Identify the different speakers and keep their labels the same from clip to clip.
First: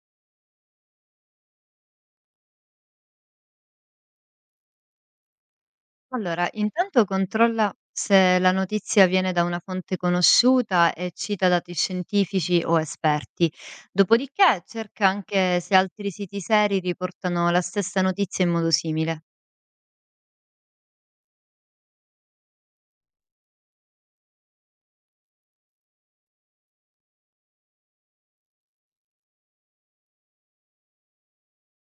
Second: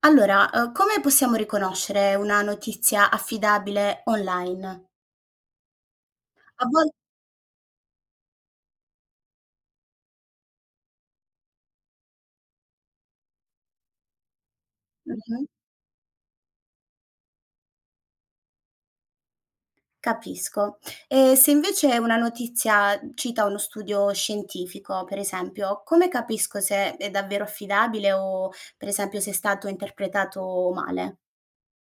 Speaker 1: Allora, come possiamo riconoscere una notizia affidabile online?
Speaker 2: Allora,
Speaker 1: A vol
Speaker 2: intanto controlla se la notizia viene da una fonte conosciuta e cita dati scientifici o esperti. Dopodiché cerca
Speaker 1: mh-mh,
Speaker 2: anche se altri siti seri riportano la stessa notizia in modo simile.
Speaker 1: capisco. E se invece una notizia cita uno studio scientifico, per esempio, come capisco se è davvero affidabile o, per esempio, se è stato interpretato male?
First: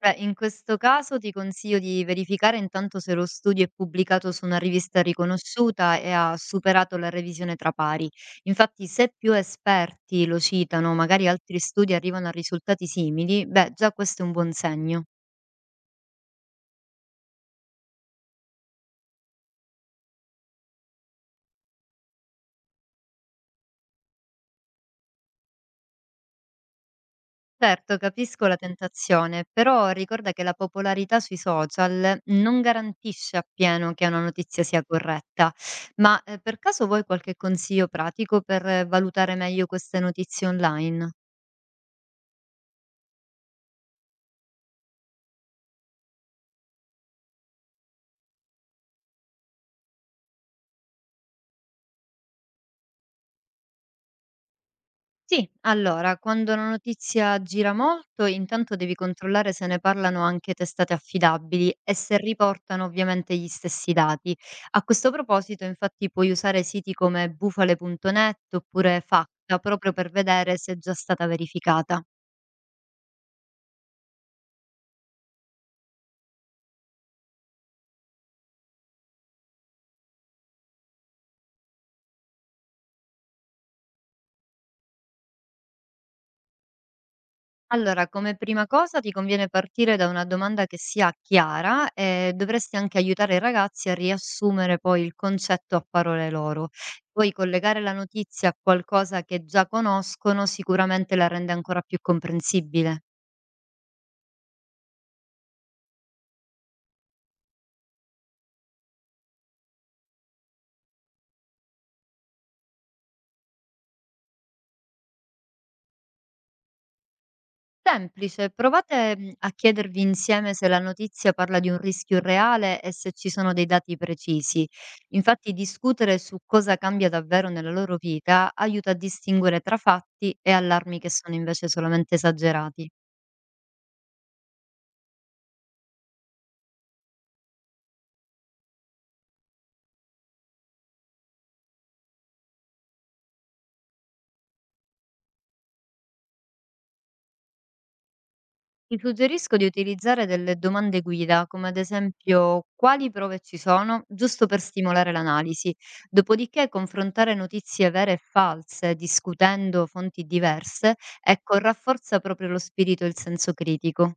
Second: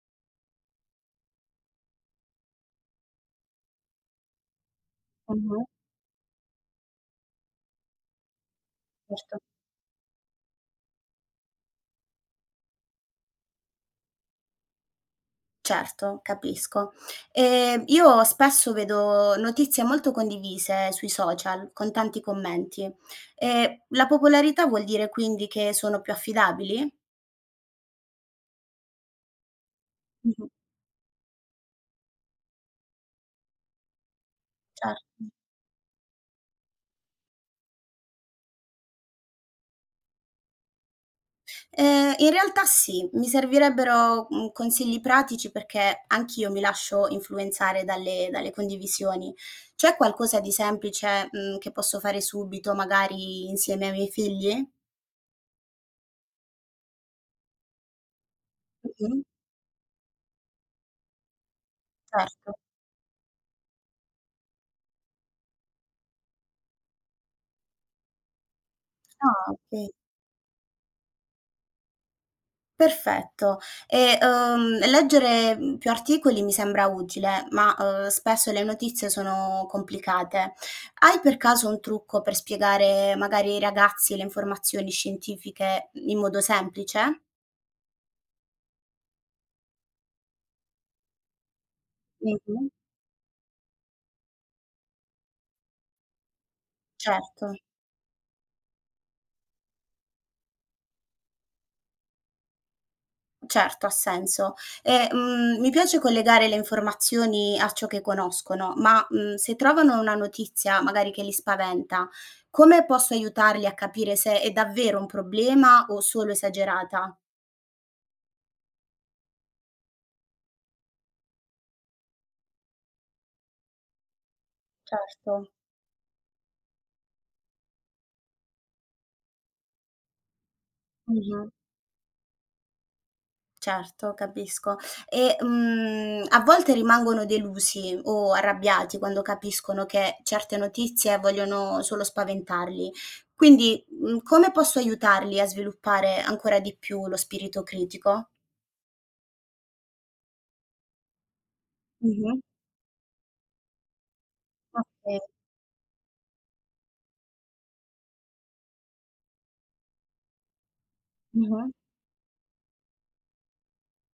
Speaker 2: Beh, in questo caso ti consiglio di verificare intanto se lo studio è pubblicato su una rivista
Speaker 1: Mh-mh,
Speaker 2: riconosciuta e ha superato la revisione tra pari. Infatti, se più
Speaker 1: certo.
Speaker 2: esperti lo citano, magari altri studi arrivano a risultati simili, beh, già questo è un buon segno.
Speaker 1: Certo, capisco. Io spesso vedo notizie molto condivise sui social con tanti commenti. La popolarità vuol dire quindi che sono più affidabili?
Speaker 2: Certo, capisco la tentazione, però ricorda che
Speaker 1: Mh-mh,
Speaker 2: la popolarità sui social non garantisce appieno che una notizia sia
Speaker 1: certo.
Speaker 2: corretta. Ma per caso vuoi qualche consiglio pratico per valutare meglio queste notizie online?
Speaker 1: In realtà sì, mi servirebbero, consigli pratici perché anch'io mi lascio influenzare dalle condivisioni. C'è qualcosa di semplice, che posso fare subito, magari insieme ai miei figli?
Speaker 2: Sì, allora, quando una notizia gira molto, intanto devi
Speaker 1: Mh-mh,
Speaker 2: controllare se ne parlano anche testate affidabili e se
Speaker 1: certo.
Speaker 2: riportano ovviamente gli stessi dati. A questo proposito, infatti, puoi usare siti come bufale.net oppure
Speaker 1: Ah,
Speaker 2: Facta
Speaker 1: okay.
Speaker 2: proprio per vedere se è già stata verificata.
Speaker 1: Perfetto. E, leggere, più articoli mi sembra utile, ma, spesso le notizie sono complicate. Hai per caso un trucco per spiegare magari ai ragazzi le informazioni scientifiche in modo semplice?
Speaker 2: Allora, come prima cosa ti conviene partire da una domanda che sia chiara e
Speaker 1: Mh-mh,
Speaker 2: dovresti anche aiutare i ragazzi a riassumere poi il concetto a parole loro. Poi
Speaker 1: certo.
Speaker 2: collegare la notizia a qualcosa che già conoscono sicuramente la rende ancora più comprensibile.
Speaker 1: Certo, ha senso. E, mi piace collegare le informazioni a ciò che conoscono, ma, se trovano una notizia magari che li spaventa, come posso aiutarli a capire se è davvero un problema o solo esagerata?
Speaker 2: Semplice, provate, a chiedervi insieme se la notizia parla di un rischio reale e se ci sono dei dati precisi.
Speaker 1: Certo.
Speaker 2: Infatti discutere su cosa cambia davvero nella loro vita aiuta a distinguere tra fatti e allarmi che sono
Speaker 1: Mh-mh.
Speaker 2: invece solamente esagerati.
Speaker 1: Certo, capisco. E, a volte rimangono delusi o arrabbiati quando capiscono che certe notizie vogliono solo spaventarli. Quindi, come posso aiutarli a sviluppare ancora di più lo spirito critico?
Speaker 2: Ti suggerisco di utilizzare delle domande guida, come ad
Speaker 1: Mh-mh.
Speaker 2: esempio quali prove ci sono, giusto per stimolare
Speaker 1: Okay.
Speaker 2: l'analisi. Dopodiché confrontare notizie vere e false, discutendo fonti diverse, ecco,
Speaker 1: Mh-mh.
Speaker 2: rafforza proprio lo spirito e il senso critico.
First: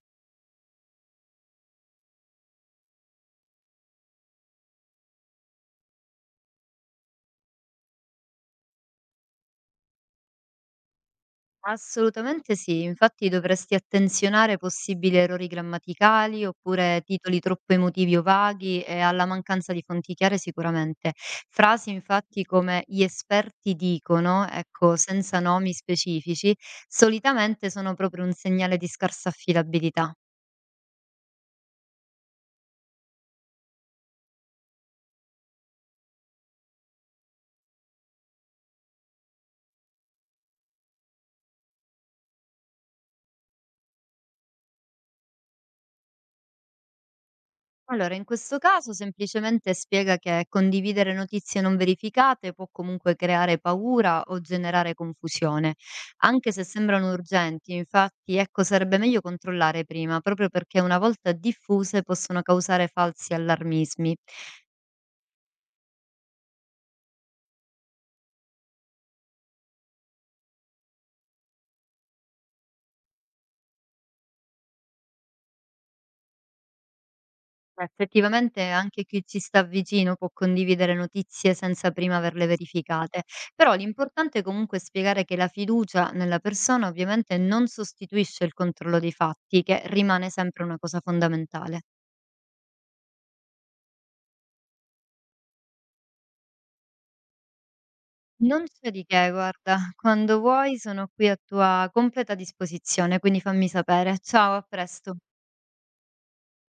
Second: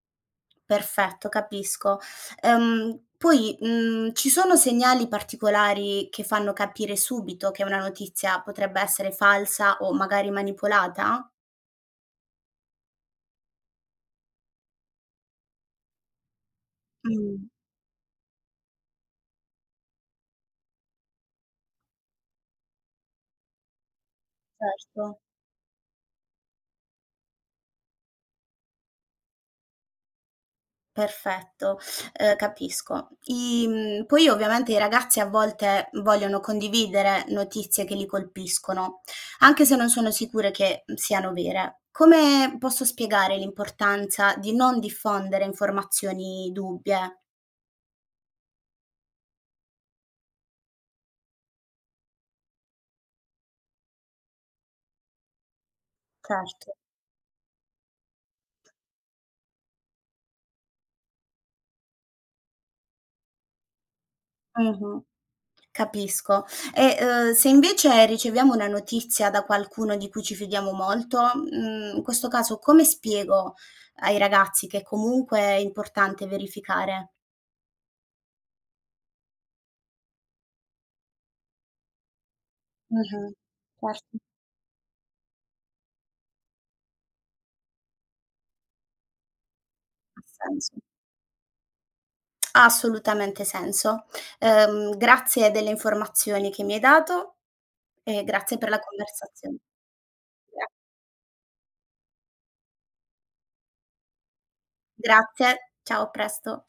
Speaker 1: Perfetto, capisco. Poi, ci sono segnali particolari che fanno capire subito che una notizia potrebbe essere falsa o magari manipolata?
Speaker 2: Assolutamente sì, infatti dovresti attenzionare possibili errori grammaticali oppure titoli
Speaker 1: Mh,
Speaker 2: troppo emotivi o vaghi e alla mancanza di fonti chiare sicuramente. Frasi infatti come gli esperti dicono, ecco,
Speaker 1: certo.
Speaker 2: senza nomi specifici, solitamente sono proprio un segnale di scarsa affidabilità.
Speaker 1: Perfetto, capisco. Poi ovviamente i ragazzi a volte vogliono condividere notizie che li colpiscono, anche se non sono sicure che, siano vere. Come posso spiegare l'importanza di non diffondere informazioni dubbie?
Speaker 2: Allora, in questo caso semplicemente spiega che condividere notizie non verificate può comunque creare paura o generare confusione, anche se
Speaker 1: Certo.
Speaker 2: sembrano urgenti. Infatti, ecco, sarebbe meglio controllare prima, proprio perché una volta diffuse possono causare falsi allarmismi.
Speaker 1: Mh-mh. Capisco. E, se invece riceviamo una notizia da qualcuno di cui ci fidiamo molto, in questo caso come spiego ai ragazzi che comunque è importante verificare?
Speaker 2: Effettivamente anche chi ci sta vicino può condividere notizie senza prima averle verificate,
Speaker 1: Mh-mh.
Speaker 2: però
Speaker 1: Certo,
Speaker 2: l'importante è comunque spiegare che la fiducia nella persona ovviamente non sostituisce il controllo dei fatti, che
Speaker 1: ha
Speaker 2: rimane sempre
Speaker 1: senso.
Speaker 2: una cosa fondamentale.
Speaker 1: Ha assolutamente senso. Grazie delle informazioni che mi hai dato e grazie
Speaker 2: Non
Speaker 1: per la
Speaker 2: c'è di che,
Speaker 1: conversazione.
Speaker 2: guarda, quando
Speaker 1: Gra
Speaker 2: vuoi sono qui a tua completa disposizione, quindi fammi sapere. Ciao, a presto.
Speaker 1: Grazie, ciao, a presto.